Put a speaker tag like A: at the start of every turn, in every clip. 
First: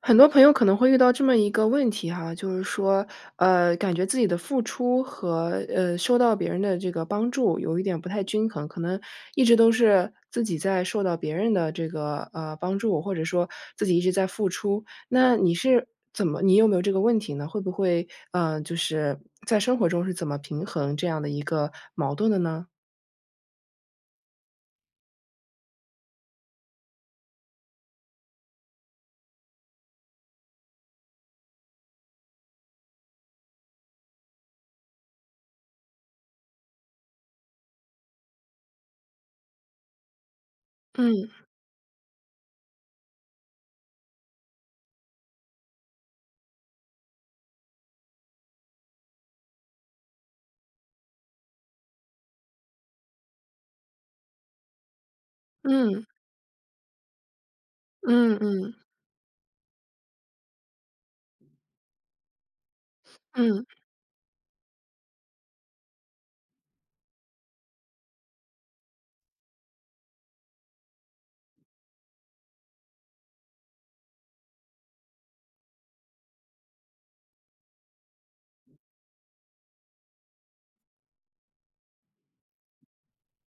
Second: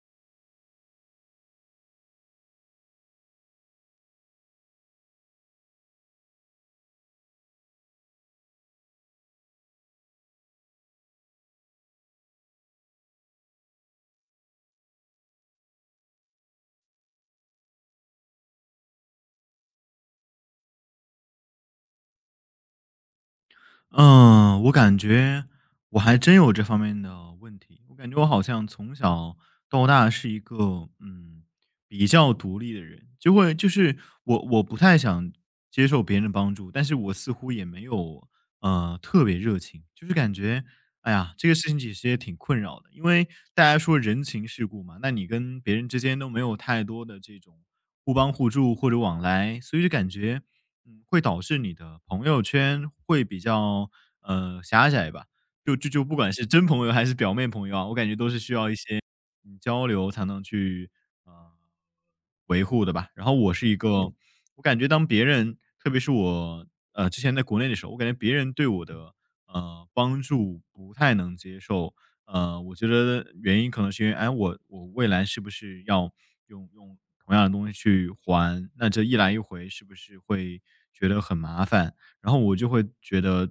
A: 很多朋友可能会遇到这么一个问题哈，就是说，感觉自己的付出和受到别人的这个帮助有一点不太均衡，可能一直都是自己在受到别人的这个帮助，或者说自己一直在付出。那你是怎么，你有没有这个问题呢？会不会就是在生活中是怎么平衡这样的一个矛盾的呢？
B: 嗯，我感觉我还真有这方面的问题。我感觉我好像从小到大是一个比较独立的人，就是我不太想接受别人的帮助，但是我似乎也没有特别热情，就是感觉哎
A: 嗯
B: 呀这个事情其实也挺困扰的，因为大家说人情世故嘛，那你跟别人之间都没有太多的这种互帮互助或者往来，所以就感觉。嗯，会导致你的朋友圈会比较，狭窄吧。就就
A: 嗯
B: 就不管是真朋友还是表面朋友啊，我感觉都
A: 嗯
B: 是
A: 嗯
B: 需要
A: 嗯
B: 一些，嗯，交流才能去，呃，维护的吧。然后我
A: 嗯。
B: 是一个我感觉当别人特别是我，之前在国内的时候，我感觉别人对我的，帮助不太能接受。我觉得原因可能是因为，哎，我未来是不是要用同样的东西去还？那这一来一回是不是会觉得很麻烦？然后我就会觉得，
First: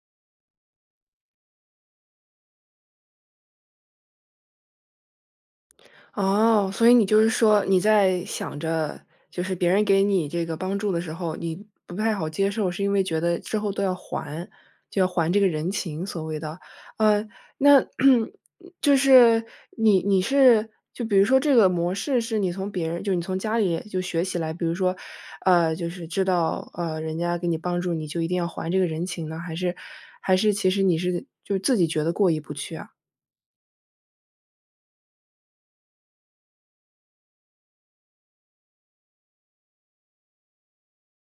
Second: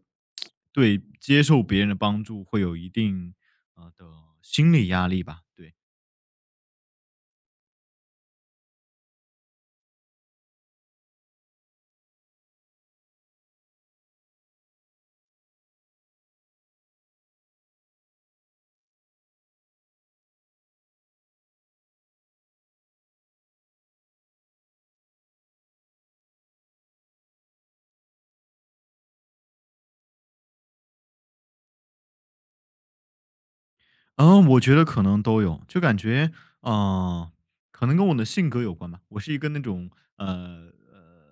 B: 对接受别人的帮助会有一定的心理压力吧。对，
A: 哦，所以你就是说你在想着，就是别人给你这个帮助的时候，你不太好接受，是因为觉得之后都要还，就要还这个人情，所谓的。呃，那 就是你是就比如说这个模式是你从别人，就你从家里就学起来，比如说，就是知道人家给你帮助，你就一定要还这个人情呢，还是其实你是就自己觉得过意不去啊？
B: 嗯，我觉得可能都有，就感觉，嗯、呃可能跟我的性格有关吧，我是一个那种呃呃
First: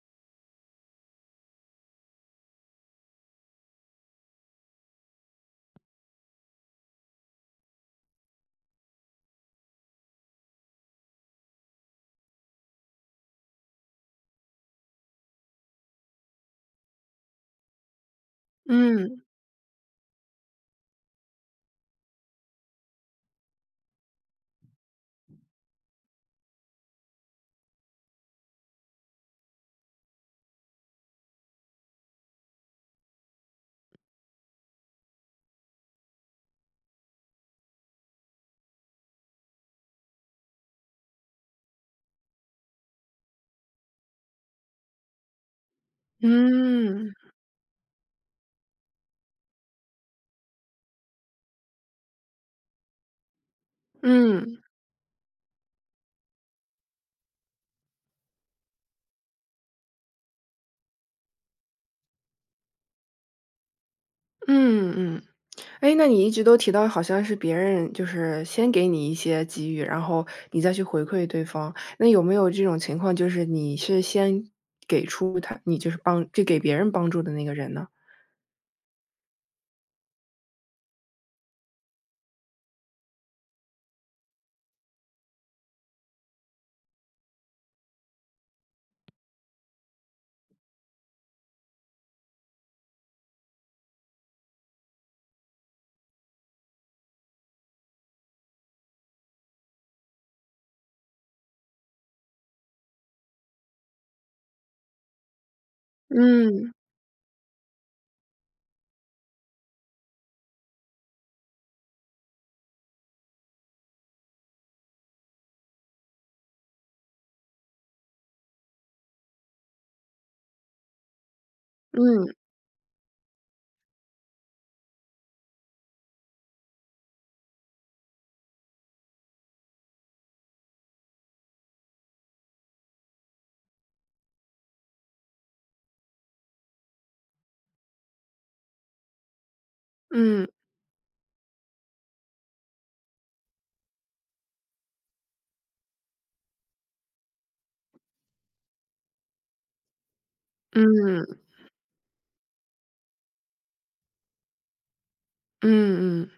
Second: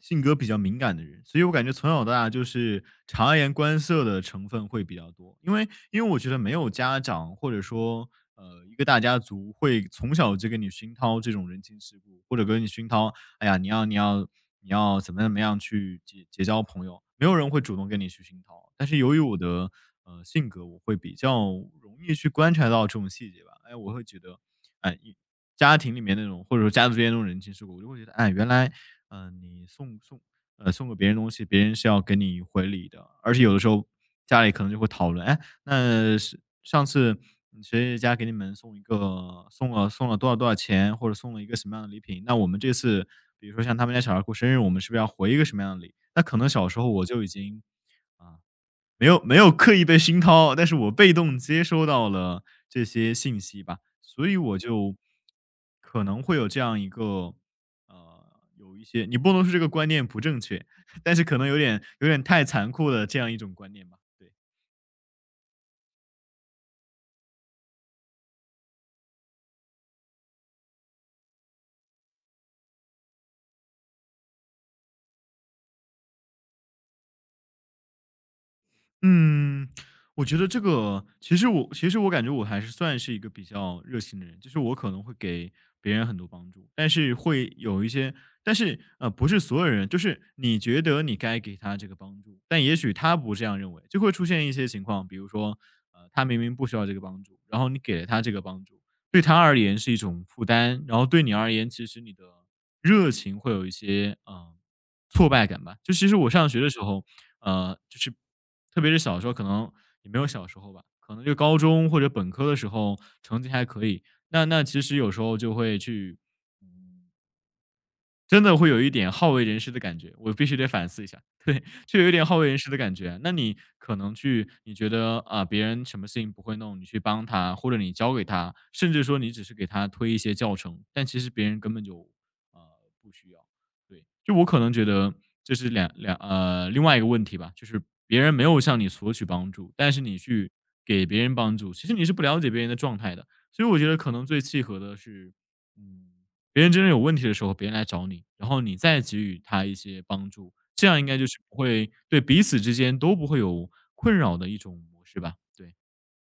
B: 性格比较敏感的人，所以我感觉从小到大就是察言观色的成分会比较多，因为我觉得没有家长或者说一个大家族会从小就跟你熏陶这种人情世故，或者跟你熏陶，哎呀你要怎么样去结交朋友，没有人会主动跟你去熏陶，但是由于
A: 嗯
B: 我的性格，我会比较容易去观察到这种细节吧，哎我会觉得哎。家庭里面那种，或者说家族之间那种人情世故，我就会觉得，哎，原来，嗯，你送给别人东西，别人是要给你回礼的，而且有的时候家里可能就会讨论，哎，那是上次谁谁家给你们送一个送了多少多少钱，或者送了一个什么样的礼品，那我们这次比如说像他们家小孩过生日，我们是不是要回一个什么样的礼？那可能小时候我
A: 嗯
B: 就已经啊、没有刻意被熏陶，但是我被动接收到了这些信息吧，所以我
A: 嗯。
B: 就可能会有这样一个，呃，有一些你不能说这个观念不正确，但是可能有点太残酷的这样一种观念吧，对。
A: 嗯嗯，哎，那你一直都提到好像是别人就是先给你一些给予，然后你再去回馈对方。那有没有这种情况，就是你是先给出他，你就是帮，就给别人帮助的那个人呢？
B: 嗯，我觉得这个其实我感觉我还是算是一个比较热心的人，就是我可能会给别人很多帮助，但是会有一些，但是不是所有人，就是你觉得你该给他这个帮助，但也许他不这样认为，就会出现一些情况，比如说，他明明不需要这个帮助，然后你给了他这个帮助，对他而言是一种负担，然后对你而言，其实你的热情会有一些，挫败感吧。就其实我上学的
A: 嗯
B: 时候，就是特别是小时候，可能也没有小时候吧，可能就高中或者本科的时候成绩还可以，那其实有时候就会去。嗯真的会有一点好为人师的感觉，我必须得反思一下。对，就有一点
A: 嗯
B: 好为人师的感觉。那你可能去，你觉得啊，别人什么事情不会弄，你去帮他，或者你教给他，甚至说你只是给他推一些教程，但其实别人根本就呃不需要。对，就我可能觉得这是两两呃另外一个问题吧，就是别人没有向你索取帮助，但是你
A: 嗯嗯
B: 去给别人帮助，其实你是不了解别人的状态的。所以我觉得可能最契合的是，嗯，别人真正有问题的时候，别人来找你，然后你再给予他一些帮助，这样应该就是
A: 嗯
B: 不会对彼此之间都不会有困扰的一种模式吧？对。
A: 嗯嗯。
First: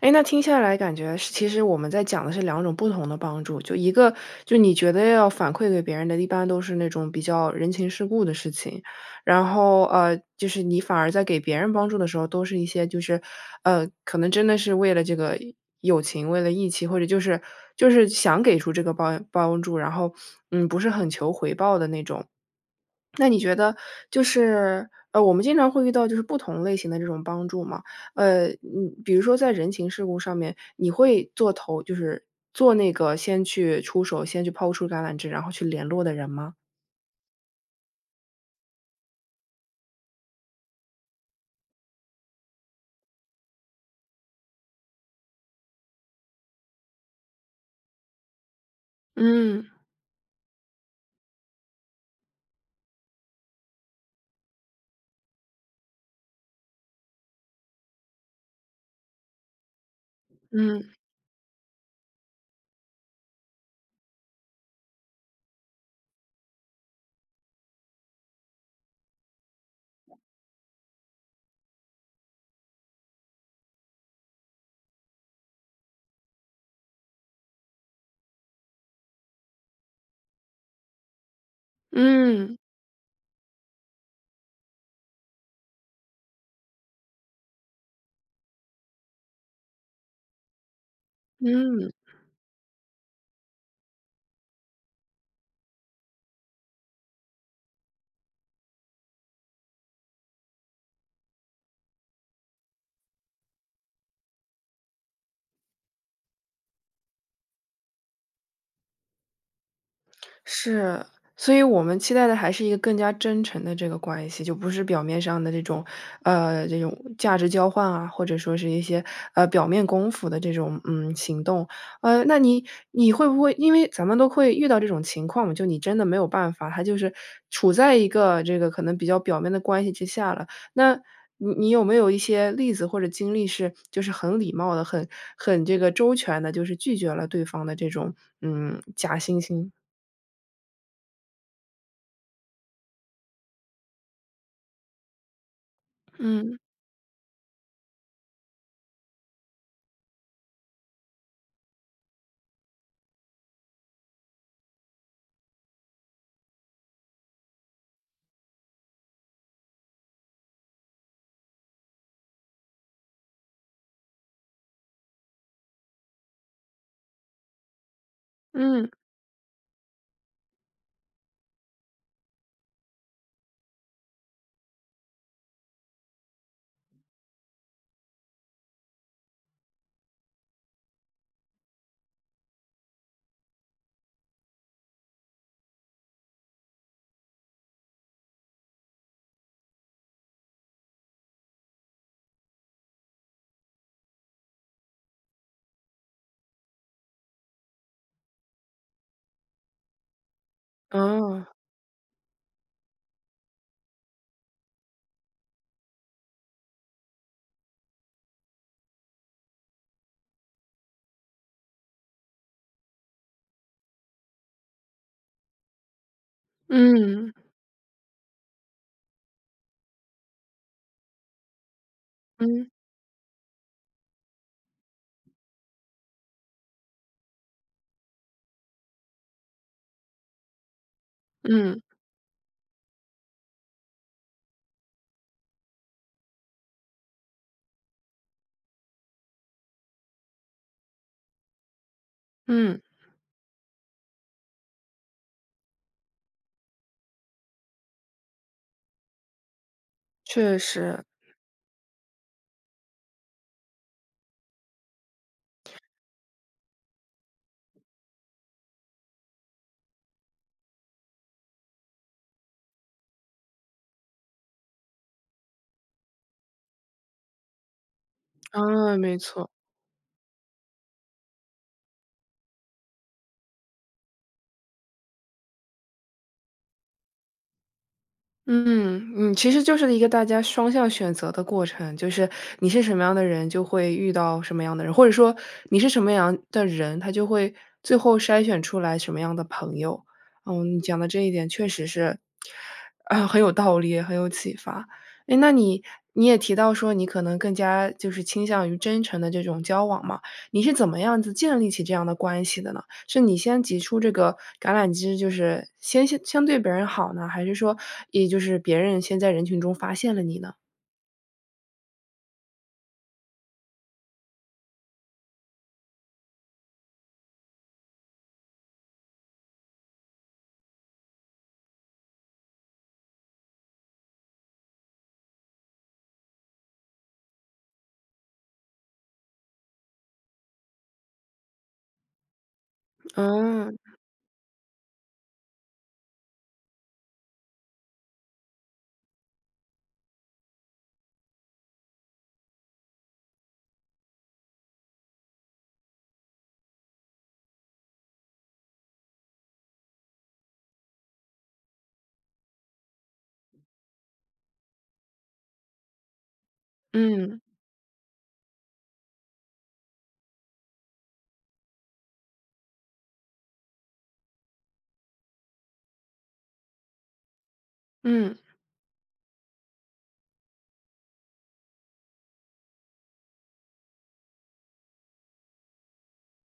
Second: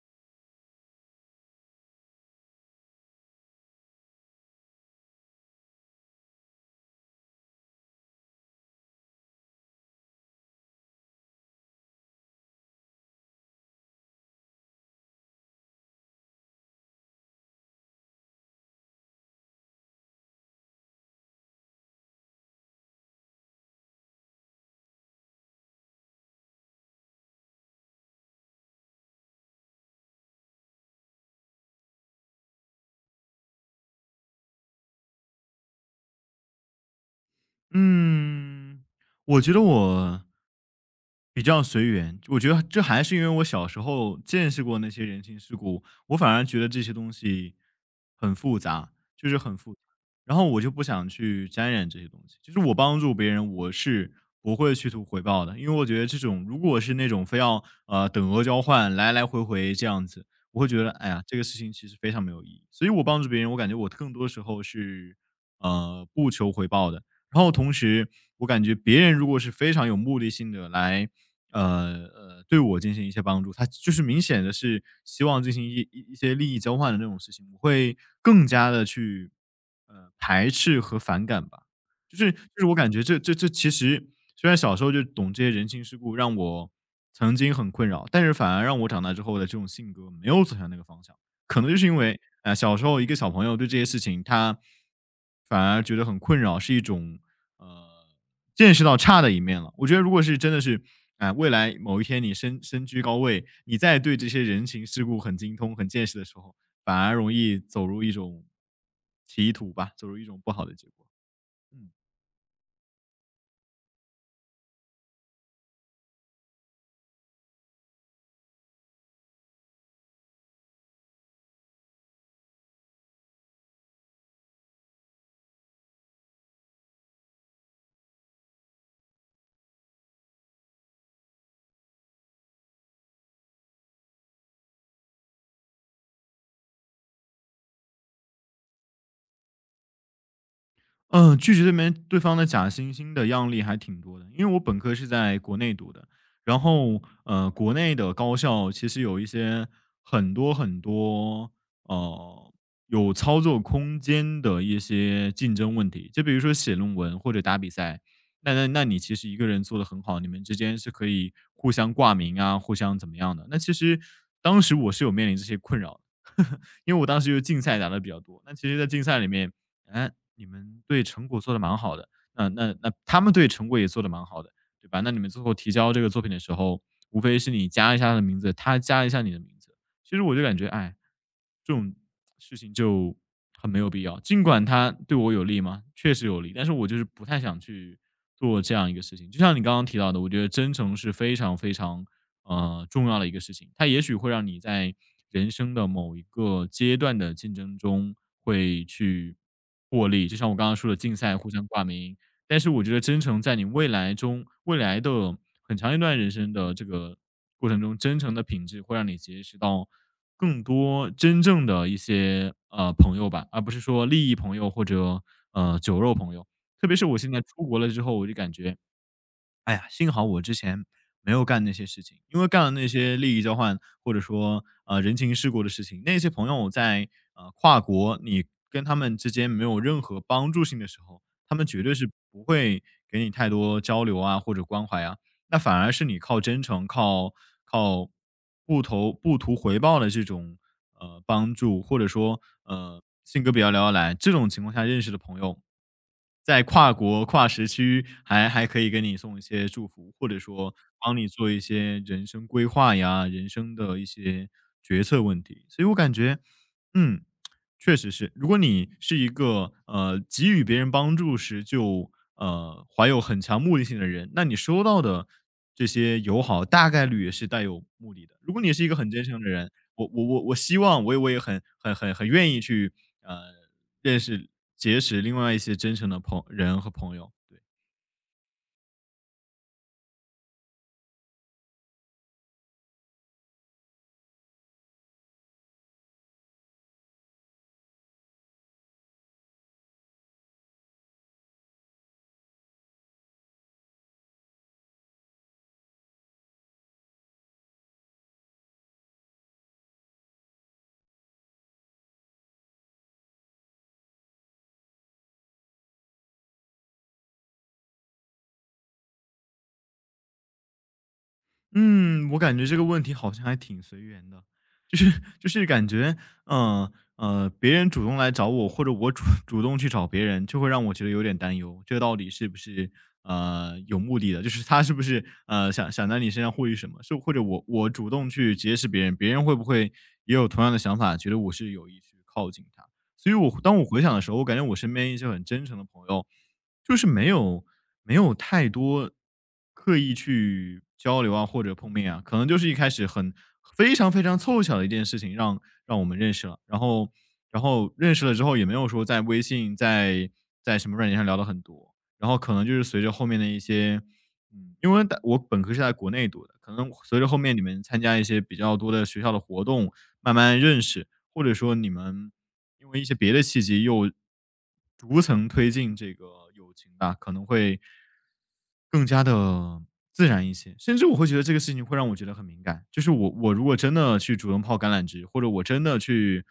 A: 哎，那听下来感觉是其实我们在讲的是两种不同的帮助，就一个就你觉得要反馈给别人的，一般都是那种比较人情世故的事情，然后，就是你反而在给别人帮助的时候，都是一些就是，可能真的是为了这个友情，为了义气，或者就是想给出这个帮助，然后，不是很求回报的那种。那你觉得就是，我们经常会遇到就是不同类型的这种帮助嘛，比如说在人情世故上面，你会做头就是做那个先去出手，先去抛出橄榄枝，然后去联络的人吗？
B: 嗯，我觉得我比较随缘，我觉得这还是因为我小时候见识过那些人情世故，我反而觉得这些东西很复杂，就是很
A: 嗯，
B: 复杂。然后我就不想去沾染这些东西，就是我帮助别人，我是不会去图回报的，因为我觉得这种如果是那种非要等额交换，来来回回这样子，我会觉
A: 嗯，
B: 得哎呀，这个事情其实非常没有意义。所以我帮助别人，我感觉我更多时候是不求回报的。然后同时，我感觉别人如果是非常有目的性的来，呃对我进行一些帮助，他就是明显的是希望进行一些利益交换的那种事情，我会更加的去，排斥和反感吧。就是就
A: 嗯，
B: 是我感觉这其实虽然小时候就懂这些人情世故，让我曾经很困扰，但是反而让我长大之后的这种性格没有走向那个方向。可能就是
A: 嗯。
B: 因为，小时候一个小朋友对这些事情，他反而觉得很困扰，是一种呃见识到差的一面了。我觉得如果是真的是，未来某一天你身居高位，你再对这些人情世故很精通、很见识的时候，反而容易走入一种歧途吧，走入一种不好的结
A: 是，
B: 果。
A: 所以我
B: 嗯。
A: 们期待的还是一个更加真诚的这个关系，就不是表面上的这种，这种价值交换啊，或者说是一些表面功夫的这种行动。那你会不会因为咱们都会遇到这种情况嘛？就你真的没有办法，他就是处在一个这个可能比较表面的关系之下了。那你有没有一些例子或者经历是，就是很礼貌的、很这个周全的，就是拒绝了对方的这种假惺惺？
B: 嗯，拒绝对面对方的假惺惺的样例还挺多的。因为我本科是在国内读的，
A: 嗯。
B: 然后国内的高校其实有一些很多呃有操作空间的一些竞争问题，就比如说写论文或者打比赛，那你其实一个人做的很好，你们之间是可以互相挂名啊，互相怎么样的。那其实当时我是有面临这些困扰的，因为我当时就竞赛打的比较多。那其实，在
A: 嗯，
B: 竞赛里面，哎，你们对成果做的蛮好的，那他们对成果也做的蛮好的，对吧？那你们最后提交这个作品的时候，无非是你加一下他的名字，他加一下你的名字。其实我就感觉，哎，这种事情就很没有必要。尽管它对我有利吗？确实有利，但是我就是不太想去做这样一个事情。就像你刚刚提到的，我觉得真诚是非常非常重要的一个事情，它也许会让你在人生的某一个阶段的竞争中，会去获利。就像我刚刚说的竞赛
A: 哦，
B: 互相挂名，但是我觉得真诚在你未来的很长一段人生的这个过程中，真诚的品质会让你结识到更多真正的一些，朋友吧，而不是说利益朋友或者，酒肉朋友。特别是我现
A: 嗯，
B: 在出国了之后，我就感觉哎呀，幸好我之前没有干那些事情，因为干
A: 嗯，
B: 了那些利益交换，或者说人情世故的事情，那些朋友在跨国，你跟他们之间没有任何帮助性的时候，他们
A: 嗯，
B: 绝对是不会给你太多交流啊或者关怀啊。那反而是你靠真诚、靠不投不图回报的这种帮助，或者说
A: 嗯，
B: 性格比较聊得来这种情况下认识的朋友，在跨国跨时区还可以给你送一些祝福，或者
A: 确
B: 说
A: 实，
B: 帮你做一些人生规划呀、人生的一些决策问题。所以我感觉，嗯，确实是，如果你是一个给予别人帮助时就怀有很强目的性的人，那你收到的这些友好大概率也是带有目的的。如果你是一
A: 啊，
B: 个很
A: 没
B: 真诚的
A: 错。
B: 人，我希望我也很愿意去呃认识结识另外一些真诚的朋人和朋友。对。
A: 嗯嗯，其实就是一个大家双向选择的过程，就是你是什么样的人，就会遇到什么样的人，或者说你是什么样的人，他就会最后筛选出来什么样的朋友。嗯，你讲的这一点确实是，啊，很有道理，很有启发。诶，那你也提到说，你可能更加就是倾向于真诚的这种交往嘛，你是怎么样子建立起这样的关系的呢？是你先挤出这个橄榄枝，就是先相对别人好呢，还是说也就是别人先在人群中发现了你呢？
B: 嗯，我感觉这个问题好像还挺随缘的，就是感觉，嗯别人主动来找我，或者我主动去找别人，就会让我觉得有点担忧，这到底是不是有目的的？就是他是不是想在你身上获取什么？是或者我主动去结识别人，别人会不会也有同样的想法，觉得我是有意去靠近他？所以我
A: 嗯，
B: 当我回想的时候，我感觉我身边一些很真诚的朋友。就是没有太多刻意去交流啊，或者碰面啊，可能就是一开始很非常非常凑巧的一件事情让我们认识了，然后认识了之后也没有说在微信在什么软件上聊的很多，然后可能就是随着后面的一些，嗯，因为在我本科是在国内读的，可能随着后
A: 嗯，
B: 面你们参加一些比较多的学校的活动，慢慢认识，或者说你们因为一些别的契机又逐层推进这个友情吧，可能会
A: 嗯，
B: 更加的自然一些。甚至我会觉得这个事情会让我觉得很敏感，就是我如果真的去主动泡橄榄枝，或者我真的去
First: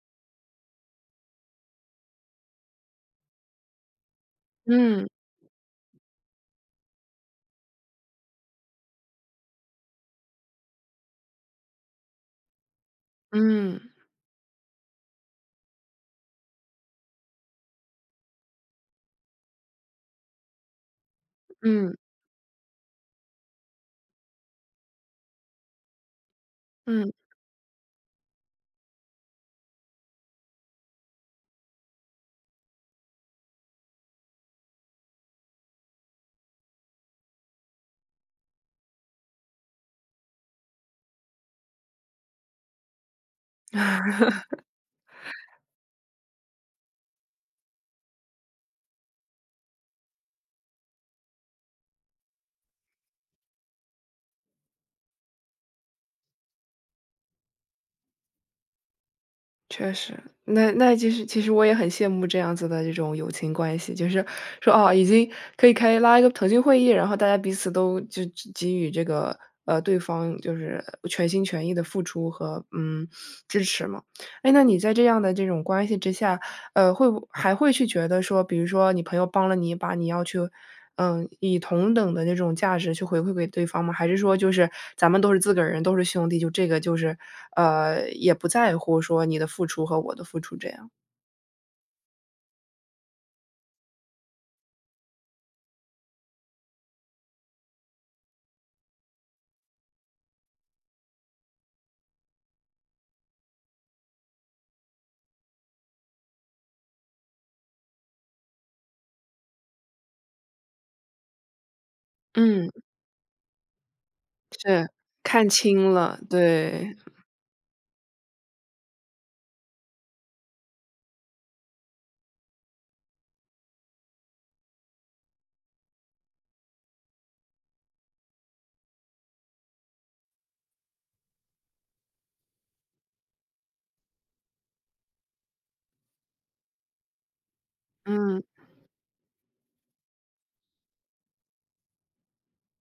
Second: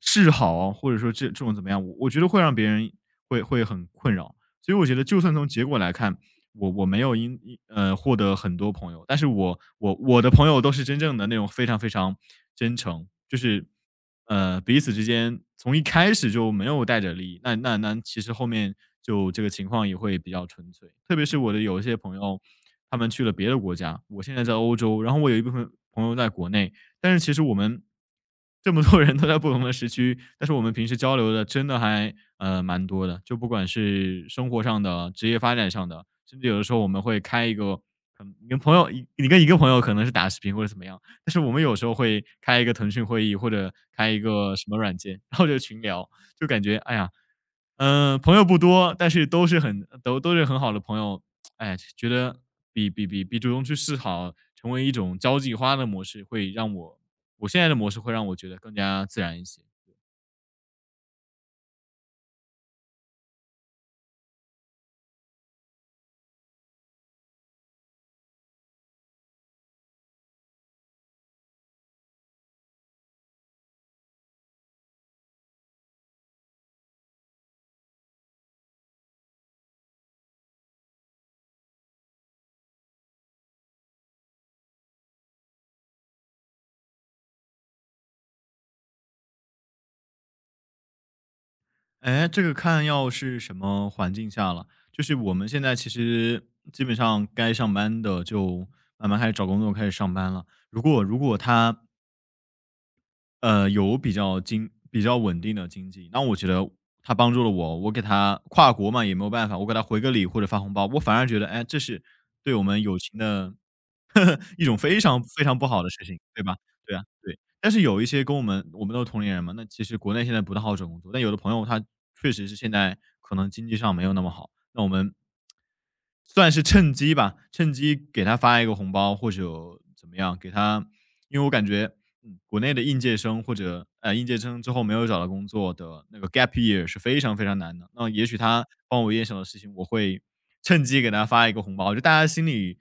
B: 示好啊，或者说这种怎么样，我觉得会让别人会很困扰。所以我觉得
A: 嗯，
B: 就算从结果来看，我没有因因呃，获得很多朋友，但是我的朋友都是真正的那种非常非常真诚，就是，
A: 嗯，
B: 呃，彼此之间从一开始就没有带着利益，那其实后面就这个情况也会比较纯粹。特别是我的有一
A: 嗯，
B: 些朋友，他们去了别的国家，我现在在欧洲，然后我有一部分朋友在国内，
A: 嗯，
B: 但是其实我们这么多人都在不同的时区，但是我们平时交流的真的还蛮多的，就不管是生活上的、职业发展上的，甚至有的时候我们会开一个，可能你跟朋友，你跟一个朋友可能是打视频或者怎么样，但是我们有时候会开一个腾讯会议或者开一个什么软件，然后就群聊，就感觉哎呀，朋友不多，但是都很好的朋友，哎，觉得比主动去示好，成为一种交际花的模式，会让我我现在的模式会让我觉得更加自然一些。
A: 确实。那其实我也很羡慕这样子的这种友情关系，就是说，哦，已经可以开拉一个腾讯会议，然后大家彼此都就给予这个，对方就是全心全意的付出和，支持嘛。哎，那你在这样的这种关系之下，会不还会去觉得说，比如说你朋友帮了你一把，你要去，以同等的那种价值去回馈给对方吗？还是说就是咱们都是自个儿人，都是兄弟，就这个就是，也不在乎说你的付出和我的付出这样？
B: 哎，这个看要是什么环境下了。就是我们现在其实基本上该上班的就慢慢开始找工作，开始上班了。如果他有比较稳定的经济，那我觉得他帮助了我，我给他跨国嘛，也没有办法，我给他回个礼或者发红包，我反而觉得，哎，这是对我
A: 嗯，
B: 们友情的 一种
A: 是，
B: 非常非
A: 看
B: 常不好的
A: 清
B: 事
A: 了，
B: 情，对吧？
A: 对，
B: 对啊，对。但是有一些跟我们都是同龄人嘛，那其实国内现在不太好找工作，但有的朋友他确实是现在可能经济上没有那么好，那我们算是趁机吧，趁机给他发一个红包，或者怎么样，给他，因为我感觉，嗯，国内的应届生或者应届生之后没有找到工作的那个 gap year 是非常非常难的。那也许
A: 嗯
B: 他帮我一件小的事情，我会趁机给他发一个红包，就大家心里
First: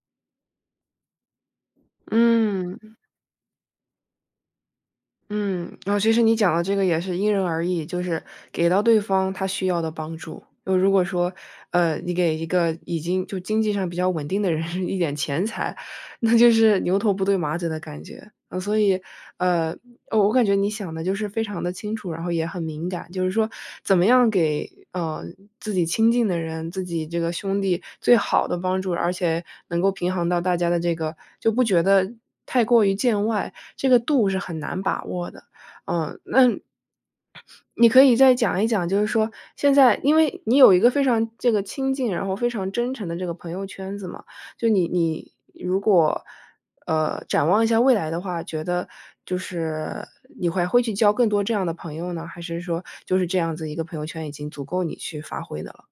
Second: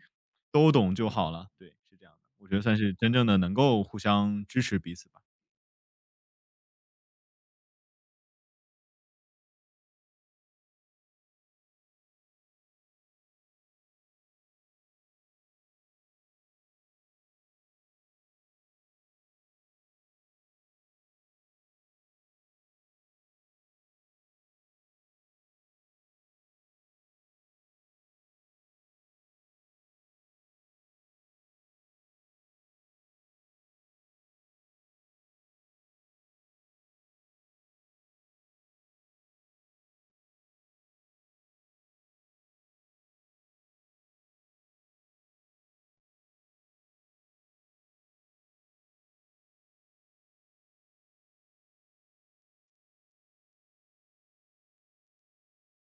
B: 都懂就好了。对，是这样的，我觉得算是
A: 嗯。
B: 真正的能够互相支持彼此吧。
A: 嗯，然后其实你讲的这个也是因人而异，就是给到对方他需要的帮助。就如果说，你给一个已经就经济上比较稳定的人 一点钱财，那就是牛头不对马嘴的感觉。嗯，所以，呃，哦我感觉你想的就是非常的清楚，然后也很敏感，就是说怎么样给自己亲近的人、自己这个兄弟最好的帮助，而且能够平衡到大家的这个，就不觉得太过于见外，这个度是很难把握的。嗯，那你可以再讲一讲，就是说现在因为你有一个非常这个亲近，然后非常真诚的这个朋友圈子嘛，就你如果，展望一下未来的话，觉得就是你还会去交更多这样的朋友呢？还是说就是这样子一个朋友圈已经足够你去发挥的了？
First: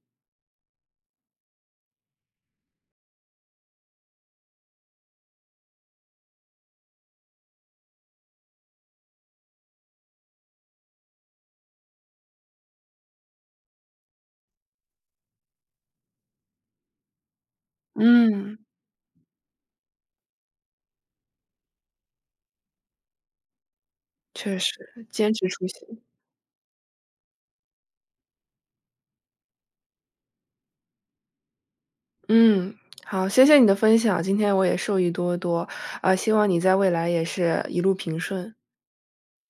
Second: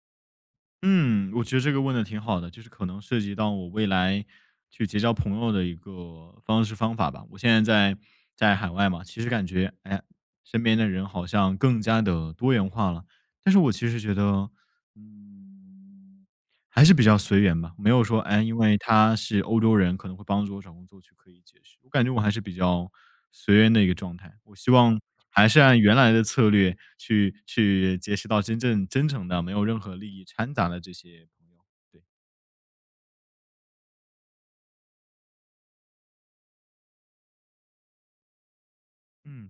B: 嗯，我觉得这个问的挺好的，就是可能涉及到我未来去结交朋友的一个方式方法吧。我现在在海外嘛，其实感觉，哎，身边的人好像更加的多元化了，但是我其实觉得，嗯还是比较随缘吧，没有说，哎，
A: 嗯，
B: 因为他是欧洲人，可能会帮助我找工作去可以解释。我感觉我还是比较随缘的一个状态，我
A: 确
B: 希望
A: 实，坚持
B: 还是
A: 初
B: 按原
A: 心。
B: 来的策略去结识到真正真诚的、没有任何利益掺杂的这些朋友。对。
A: 嗯，好，谢谢你的分享，今天我也受益多多，啊，希望你在未来也是一路平顺。
B: 嗯。